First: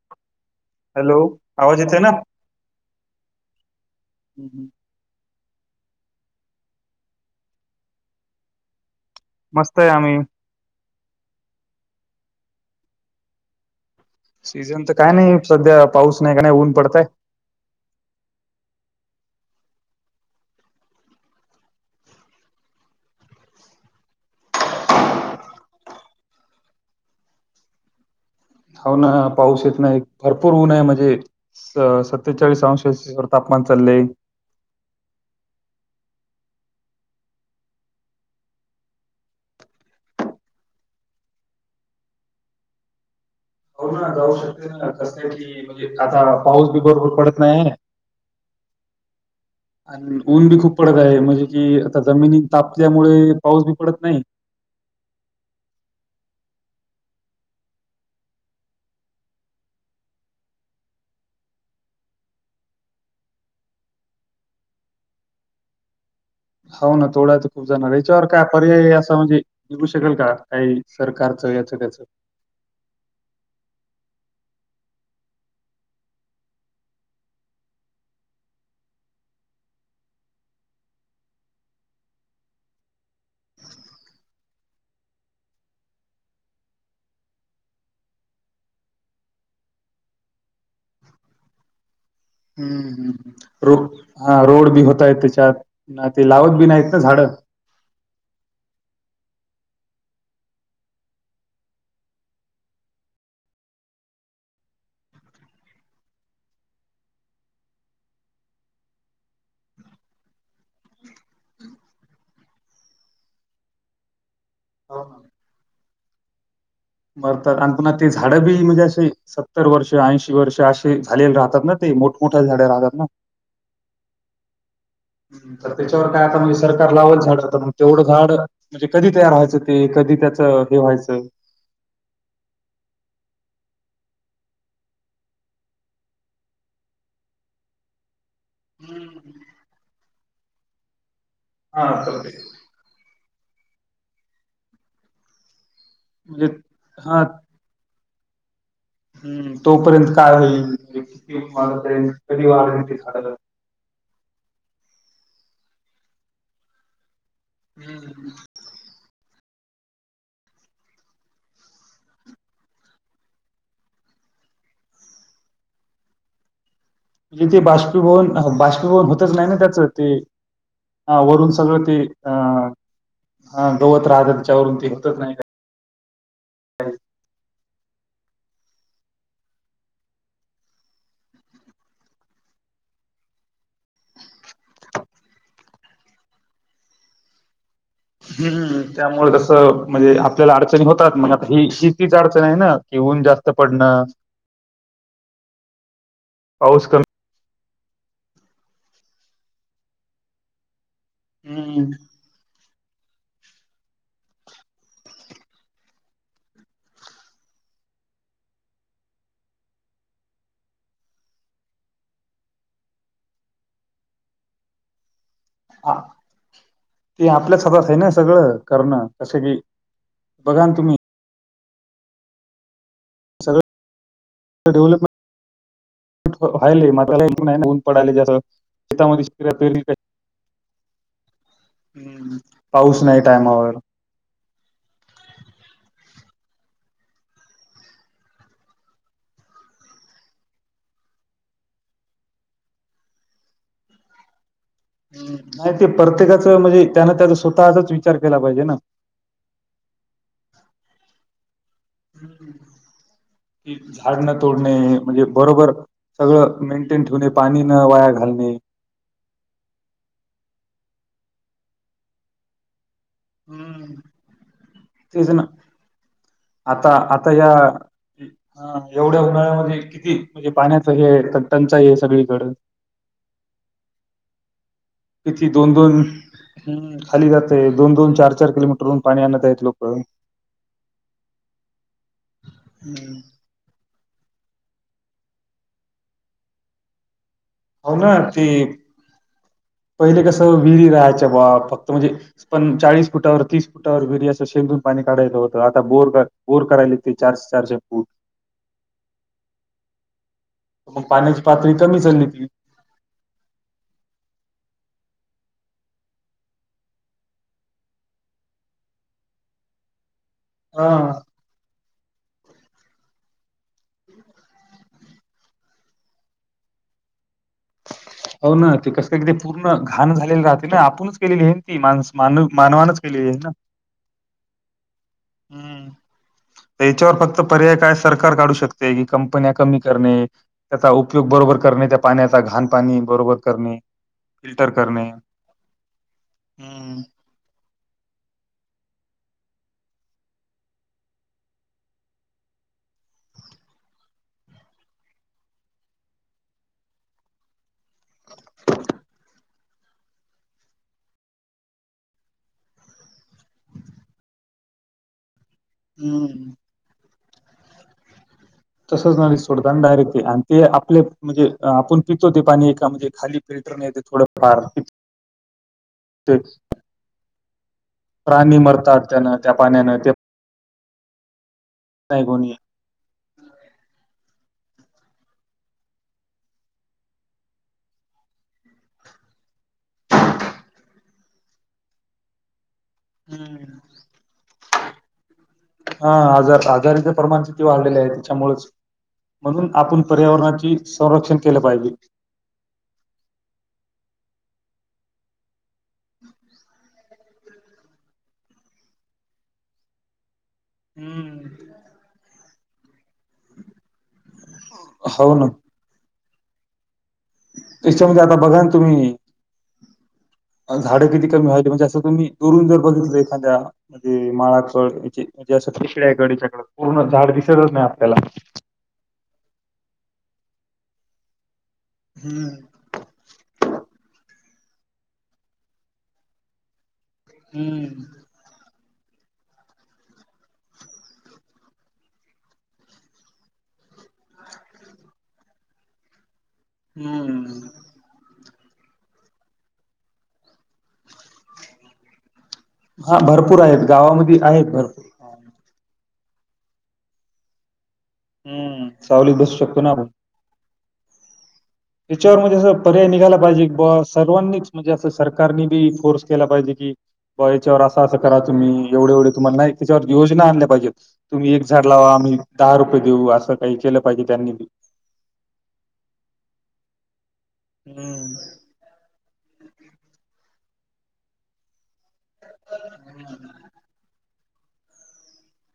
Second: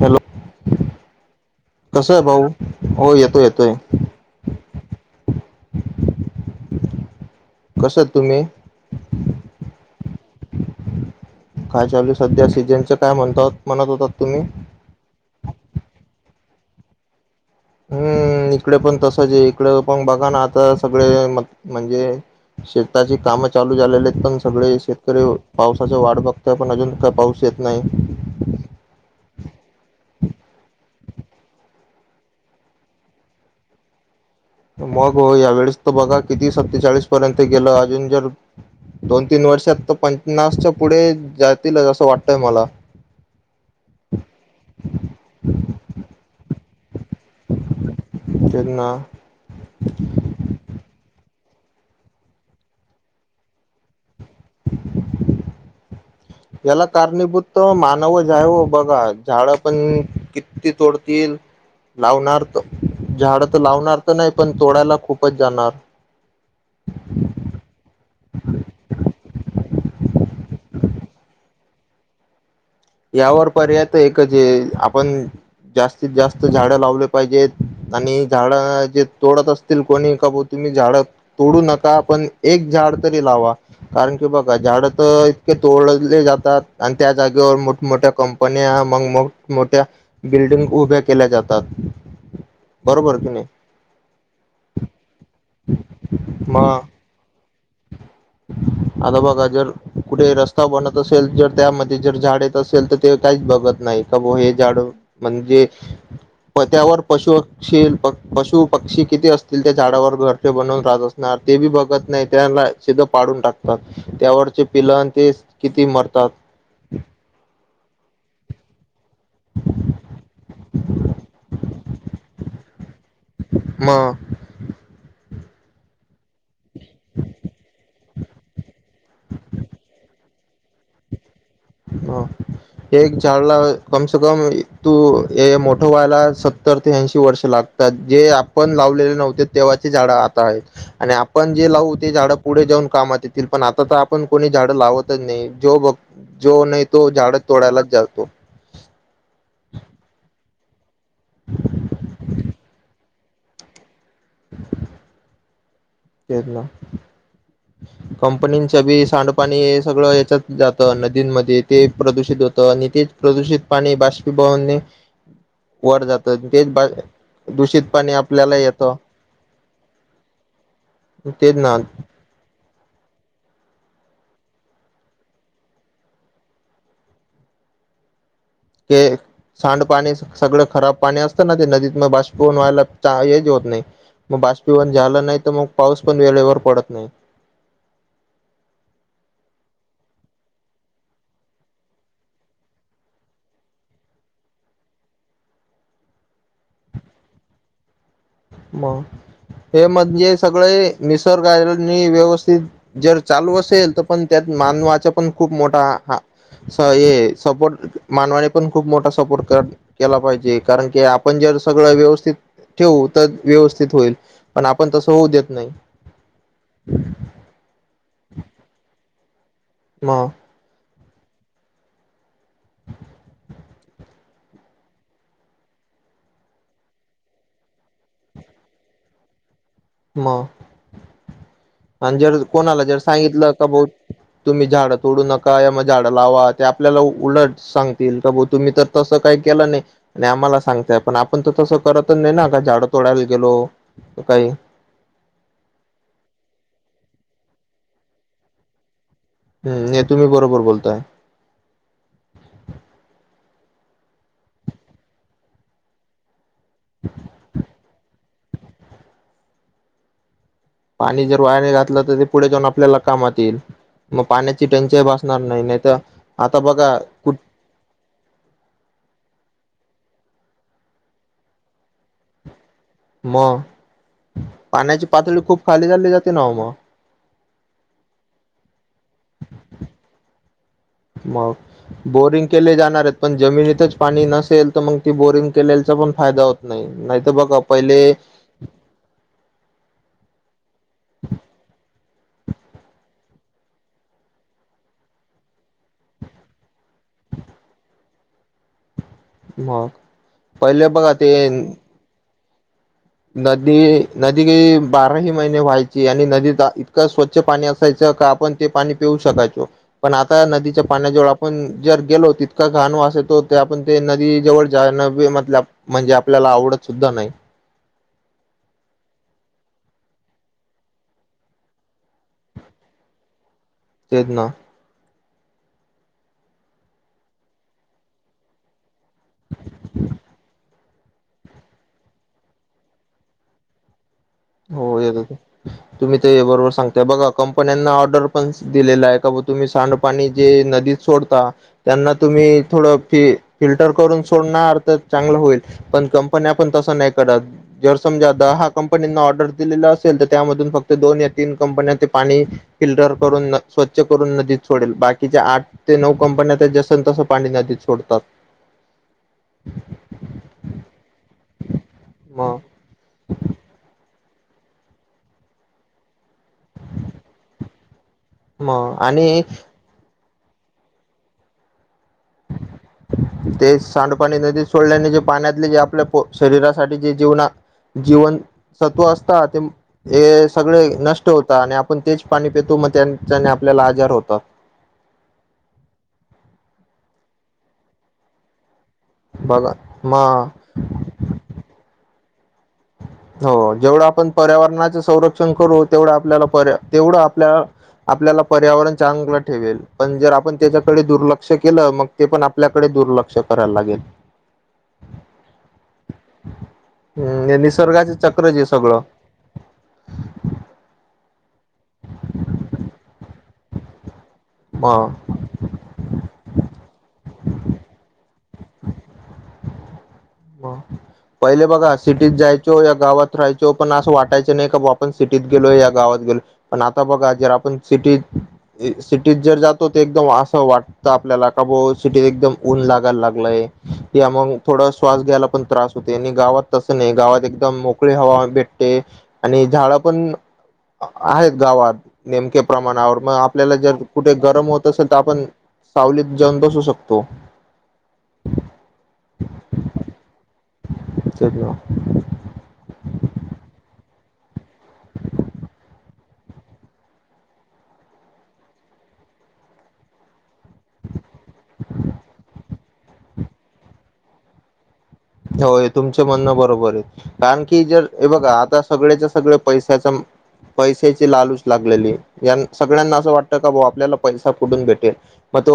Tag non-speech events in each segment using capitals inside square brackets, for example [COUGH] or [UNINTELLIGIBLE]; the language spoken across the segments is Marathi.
हॅलो हॅलो आवाज येतोय ना कस आहे भाऊ हो येतोय येतोय हम् हम कसं तुम्ही मस्त आहे आम्ही काय चालू सध्या सीजनचं काय म्हणत म्हणत होतात तुम्ही सीझन तर काय नाही सध्या पाऊस नाही का नाही ऊन पडतय हम्म इकडे पण तसच आहे इकडे पण बघा ना आता सगळे म म्हणजे शेताची काम चालू झालेले आहेत पण सगळे शेतकरी पावसाचे वाट बघतय पण अजून का पाऊस चेत्नाई होा ना पाऊस येत नाही भरपूर ऊन आहे म्हणजे सत्तेचाळीस अंश सेल्सिअस व तापन चाललंय मग हो या वेळेस तर बघा किती सत्तेचाळीस पर्यंत गेलं अजून जर दोन तीन वर्षात तर पन्नासच्या पुढे जातील असं वाटतय मला हो ना जाऊ शकते ना कस की म्हणजे आता पाऊस बी बरोबर पडत नाही जना आणि ऊन बी खूप पडत आहे म्हणजे कि आता जमिनी तापल्यामुळे पाऊस बी पडत नाही [INAUDIBLE] याला कारणीभूत मानव जा आहे बघा झाडं पण किती तोडतील लावणार तर झाडं तर लावणार तर नाही पण तोडायला खूपच जाणार हो ना तोडा तर खूप जाणार याच्यावर काय पर्याय असं म्हणजे निघू शकेल का काही सरकारचं याचं त्याचं यावर पर्याय एक जे आपण जास्तीत जास्त झाडं लावले पाहिजेत आणि झाड जे तोडत असतील कोणी काबू तुम्ही झाड तोडू नका पण एक झाड तरी लावा. कारण की बघा झाड तर इतके तोडजले जातात आणि त्या जागेवर मोठ मोठ्या कंपन्या मग मो मोठ्या बिल्डिंग उभ्या केल्या जातात हम्म बरोबर की नाही रो हा रोड बी होतय त्याच्यात ते लावत बी नाहीत ना झाडं आदाबा गाजर कुठे रस्ता बनत असेल तरर त्यामध्ये जर झाड येत असेल तर ते काहीच बघत नाही का ब हे झाडं म्हणजे प त्यावर पशु ील प पशु पक्षी किती असतील त्या झाडावर घरचे बनवून राहत असणार ते बी बघत नाही त्याला सिध पाडून टाकतात त्यावरचे हो पिलंन ना. ते किती मरतात मरतात आणि पुन्हा ते झाडं बी म्हणजे अस सत्तर वर्ष ऐंशी वर्ष असे झालेले राहतात ना ते मोठमठ्या झाड्या राहतात ना मग हम्म, तर त्याच्यावर काय आता म्हणजे सरकार लावाल झाड मग तेवढ झाड म्हणजे कधी तयार व्हायच ते कधी त्याच हे व्हायच अ एक झाला कमसे कम तू हे मोठ व्हायला सत्तर ते ऐंशी वर्ष लाग तात जे आप पण लावलेले हम्म. नव्हते, तेव्हाचे झाड आता आहेत आणि आपण जे हा लावू ते तर झाड पुढे जाऊन कामात येतील. तील पण, आता तर आपण कोणी झाड लावतच नाइ, जो बघ म्हणजे जो नाही तो हा झाडच. तोडायलाच जातो. हम्म तोपर्यंत काय होईल? किती वाढतय कधी वाढतेय ते झाड [INAUDIBLE] तेच ना, म्हणजे कंपनी च्या बी सांड पाणी हे सगळ ह्याच्यात जात नदींमध्ये ते प्रदूषित होत आणि तेच प्रदूषित पाणी बाष्पीभवने वर जात तेच बा म्हणजे ते दूषित पाणी आपल्याला बाष्पीभवन येतं बाष्पीभवन होतच नाही ना. त्याच ते वरून तेच ना सगळ ते हा हा गवत राहत त्याच्यावरून ते निघतच नाही काही [UNINTELLIGIBLE] ते सांडपाणी सगळ खराब पाणी असत ना, ते नदीत न बाशपिभवन व्हायला हेच होत नाही मग बाष्पीभवण झालं नाही, तर मग पाऊस पण वेळेवर पडत नाही. हू हू हू. त्यामुळे कस म्हणजे आपल्याला अडचणी होतात, मग आता ही ही शेतीची अडचणी आहे ना. कि ऊन जास्त पडन [INAUDIBLE] पाऊस कमी मग हे म्हणजे सगळे हम्म निसर्गानी व्यवस्थित जर चालू असेल तर, पण त्यात मानवाचा पण खूप मोठा हा स हे सपोर्ट मानवाने पण खूप मोठा सपोर्ट कर केला पाहिजे कारण की, आपण जर सग व्यवस्थित ठेवू तर व्यवस्थित होईल पण आपण तस होऊ देत नाहीत. हा ते आपल्याच हातात आहे ना, यू सगळ करण कस की म बघाना तुम्ही डे्वलपमट [UNINTELLIGIBLE] व्हायलय [UNINTELLIGIBLE] पण ऊन पडालय जास्त त्यामुळं शेतामध्ये शेतकरी पेरणी म आणि जर कोणाला जर पाऊस नाही सांगितल का टायमावर बा तुम्ही झाड तोडू नका, या मग झाड लावा ते आपल्याला उलट सांगतील तर, तबो तुम्ही तर तस काय केला नाइ आणि आम्हाला सांगताय, पण आपण तर तस करतच नाइ ना, का झाडं तोडायला गेलो असं काई नाही ते परतेकाच म्हणजे त्यान, त्याचा स्वतःचाच विचार केला पाहिजे ना हम् हे तुम्ही बरोबर बोलताय. काय, झाड न तोडणे म्हणजे बरोबर सगळ मेंटेन ठेवणे, पाणी न वाया घालण पाणी जर वाया नाइ घातल तर, ते पुढे जाऊन आपल्याला कामात इल मग पाण्याची टंचाइ तेच भासणार ना नाही, नाही तर आता बघा आता कुठ या हा एवढ्या उन्हाळ्यामध्ये किती म्हणजे पाण्याचं हे आहे, टंचाई आहे सगळीकडं. मअ पाण्याची पातळी किती खूप दोन खाली दोन झाली जाते ना हो मग. हम्म खाली जाते. दोन दोन, चार चार किलोमीटवरून पाणी आणत आहेत लोकं. मग बोरिंग केले जाणार आहेत, पण जमिनीतच पाणी नसेल तर, मंग ती बोरिंग केल्याचा पण, फायदा होत नाही. नाही तर बघा आप हो ना ती अ पहिले कसं? विहिरी राहायच्या बा फक्त म्हणजे पण चाळीस फुटावर, तीस फुटावर विहिरी असं शेंदून पाणी काढायच होतं, आता बोर काय बोर करायले ते चारशे चारशे फूट मग पहिले मग बघा ते पाण्याची पातळी कमी झाली ती नदी नदी बाराही महिने व्हायची आणि नदीत इतका स्वच्छ पाणी असायचं का आपण ते पाणी पिऊ शकायचो, पण आता नदीच्या हां, पाण्याजवळ आपण जर गेलो तितका घाण वास येतो. ते आपण ते नदी जवळ जायन भी मतलब म्हणजे आपल्याला आवडत सुद्धा नाही. हो ना ते कस का ते पूर्ण घाण झालेलं राहते ना. आपूणच केलेली आहे ती माणस मानव मानवानच केली आहे ना. तेच ना. हं. [INAUDIBLE] याच्यावर फक्त पर्याय काय सरकार काढू शकते की कंपन्या कमी करणे त्याचा उपयोग बरोबर करणे त्या पाण्याचा घाण पाणी बरोबर करणे फिल्टर हो करणे. येत ते तुम्ही ते बरोबर हं. सांगता बघा कं पन्याना ऑर्डर पणस दिलेला आहे का, बा तुम्ही सांडपाणी जे नदीत सोडता त्यांना तुम्ही थोडं फि फिल्टर करून सोडणार तर चांगलं होईल. पण कंपन्या पण तस नाही करत जर समजा आता हा कंपनीना ऑ र्डर दिलेला असेल तर त्यामधून फक्त दोन या तीन कंपन्या ते पाणी फिल्टर करून नक स्वच्छ करून नदीत सोडेल बाकीच्या आठ ते नऊ हं. कंपन्या ते जसन तसं पाणी नदीत सोडतात. तसंच आणि सोडतान डायरेक्ट ते आणि ते आपले म्हणजे आपण पितो ते मग पाणी एका म्हणजे खाली फिल्टर नेते थोड फार तेच प्राणी मग मरतात त्यान आणि त्या पाण्यान ते तायगोणी [INAUDIBLE] ते सांडपाणी नदीत सोडल्याने जे पाण्यातले जे आपल्या पो शरीरासाठी जे जीवना जिवन सत्व असता ते ए सगळे नष्ट होता आणि आपण तेच पाणी पेतो मग त्यां हम्म. हा आजार आजारीच प्रमाण किती वाढलेले आहे त्याच्यामुळेच म्हणून बघा आपूण मग पर्यावरणाची संरक्षण केलं पाहिजे. हो जेवढं आपण पर्यावरणाच संरक्षण करू तेवढं आपल्याला पर्या तेवढं आपल्या आपल्याला पर्यावरण चांगलं ठेवेल पण जर आपण त्याच्याकडे हम्म. दुर्लक्ष केलं मग ते पण आपल्याकडे दुर्लक्ष करायला लागेल. हाव ना. हम् हे निसर्गाच त्याच्यामध्ये आता चक्रच बघा हे सगळं. अन झाडं किती कमी व्हाली म्हणजे असं तुम्ही दुरून जर बघितलं एखाद्या म्हणजे माळाचळ म याची म्हणजे असं पिशड्या आहे गडीच्याकड पूर्ण झाड दिसतच नाही आपल्याला म पहिले बघा सिटीत हम्म, जायचो या गावात राहायचो पण अस वाटयचं नाही का आपण सिटी गेलो, या गावात गेलो. पण आता बघा जर आपण हम्म, सिटीत जी सिटीत जर जातो ते एकदम असं वाटतं आपल्याला का बो सिटी एकदम ऊन लागायला लागलंय या मंग थोडं श्वास घ्यायला पण त्रास हो त्यांनी गावात तस नाही गावात हम्म. एकदम मोकळी हवा भेटते आणि झाड पण आहेत गावात नेमके हा प्रमाणावर मग भरपूर आपल्याला आहेत जर कुठे गावामध्ये आहेत गरम होत भरपूर. असेल तर आपण सावलीत जाऊन बसू शकतो. हम्म सावलीत बसू शकतो ना आपण च [UNINTELLIGIBLE] त्याच्यावर म्हणे अस पर्याय निघायला पाहिजे सर्वांनीच म्हणजे असं सरकारनी बी फोर्स केला पाहिजे की. ब याच्यावर असं असं करा तुम्ही एवढे एवढे तुम्हाला नाही त्याच्यावर योजना आणल्या पाहिजेत. तुम्ही एक झाड लावा आम्ही दहा रुपये देऊ असं काही केलं पाहिजे त्यांनी होय तुमच म्हणणं बरोबर आहे कारण की जर हे हम्म बघा आता सगळ्याच्या सगळ पैशाच्या पैशाची लालूच लागलेली. यां सगळ्यांना असं वाटतं कां बां आपल्यांला पैसा कुठूंन भेटेल मंग तो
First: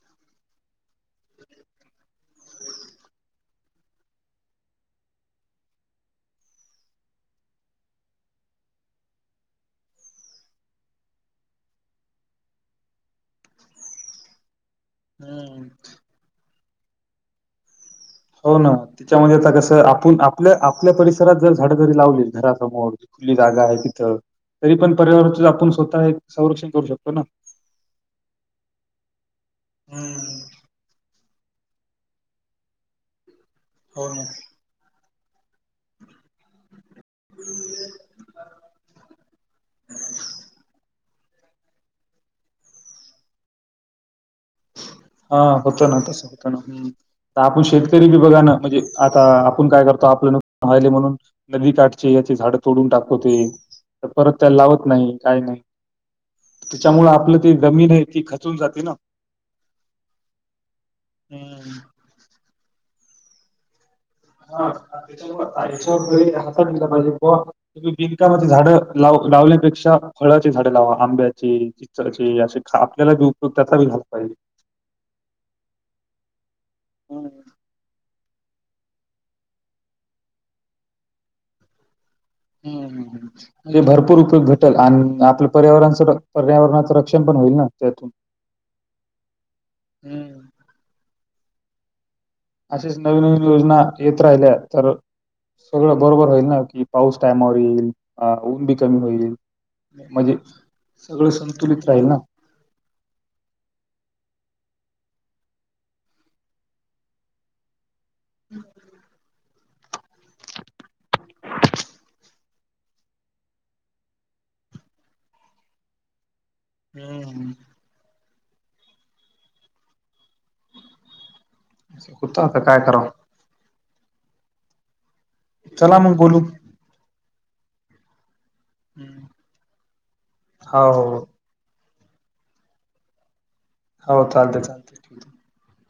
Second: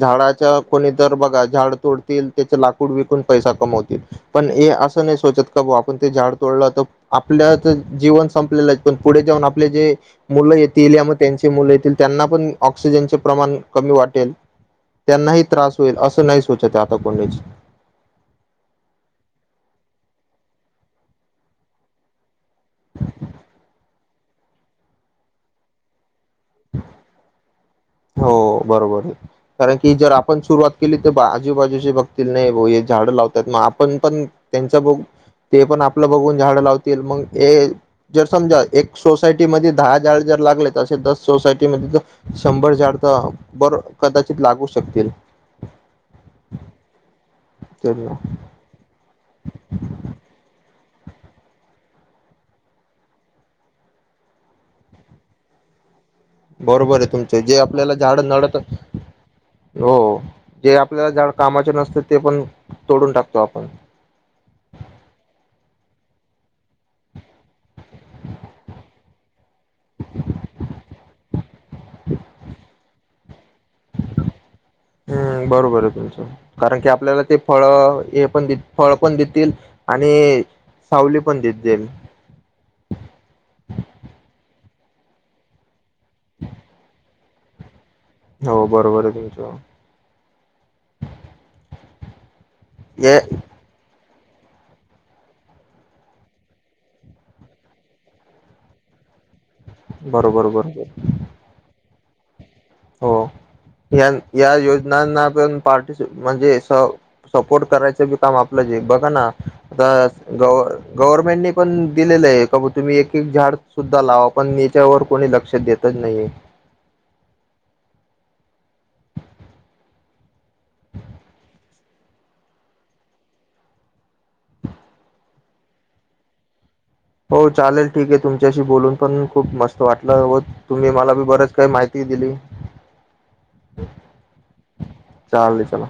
झाडांच्या कोणी तरं बघां झाडं तोडतील त्यांचे लांकूड विकूंन पैसा पणं हे असं नाहीं सोचतं कां बां आपणं ते झाडं तोडलं तरं आपल्यांच जीवन संपलेलं आहे पणं पुढे जाऊंन आपले जे मुलं येतील यां मंग त्यांचे मुलं येतील त्यांना पणं ऑक्सिजनचे प्रमाणं कमी वाटेलं त्यांनाहीं हम्म. त्रासं होईलं असं नाहीं सोचतं आतां कोणीचं हो नां त्यांच्यामध्यें आं कसं आपणं आपल्यां आपल्यां परिसरांत जरं झाडं जरी लावलीत घरासमोर खुंली जागां आहे तिथं तरी पणं पर्यावरण आपणं स्वंतः आहे संरक्षण करूं शकतो नां हो बरोबर आहे कारणं की जरं आपणं हम्म सुरुवांत केली तरं आजूंबाजूंचे बघतील नाहीं बां हे झाडं लावतांत मंग आपणं हो ना. पणं त्यांचा ब ते पणं आपलं बघूंन झाडं लावतील मंग हे जरं समजां एक सोसांयटी मध्ये दहा झाडं जरं लागले तरं असे दसं सोसांयटी मध्यें तरं शंभर झाडं तरं बरं कदांचितं लागूं हां होतं नां तेचं होतं नां हम्मं आपणं शेतंकरी त्यांना बी बघानं म्हणजे आतां आपणं कायं करतो आपलं हिले म्हणूंन नदी कांठचे यांचे झाडं तोंडून टाकतोय तरं परंत त्यांला लावतं नाहीं कायं नाहीं बरोबर त्यांच्यामुळे आहे आपलं तुमचे ती जमीन आहे ती खचूंन जाते नां हो हो जे आपल्यांला कामांचे हम्म. नसतं ते पणं तोंडून टाकतो आपणं हां कां च्यां हातलां पाहिजे बिंकामध्यें झाडं लाव लावली तं पेक्षा फळांची झाडें लावां आंब्याची चिंचेची असे खं आपल्यांला बी उपयुक्त त्यांला बी झालां पाहिजे हम्मं बरोबर आहे तुमचं कारणं की आपल्यांला हम्म. ते फळं हे पणं फळं पणं देतीलं आणि सांवली पणं देतील होव म्हणजे भरंपूर उपयोग घटंल आणि आपलं पर्यावरणाचं पर्यावरणाचं रक्षंण पणं होईल नां त्यांतून हो बरोबर आहे तुमचं अशीचं हे नवनवीन योजनां येतं राहिल्यां तरं सगळं बरोबर होईल नां की पाऊस टायमांवर येईल ऊंन बी कमी होईलं म्हणजे बरोबर बरोबर सगळं संतुलित राहीलं नां हो हं यां योजनांना पणं पार्टिस म्हणजे सं सपोर्ट करायचं मं आपलं जे बघां नां आतां गव्ह गव्हर्नमेंटने पण दिलेलं आहे कां तुम्हीं एक एक झाडं सुद्धां लावां पणं यांच्यावर कोणी लंक्ष देतचं नाहीे आहे हम्मं होतं आतां कायं करावं चलां मंग बोलूं हो चालेल ठीके आहे तुमच्यांशी बोलूंन हं. पणं खूंप मस्तं वाटलं हो तुम्हीं मलां बी बरंच कांहीं माहिती माहिती दिली हो चालतं चालतं जावे चलां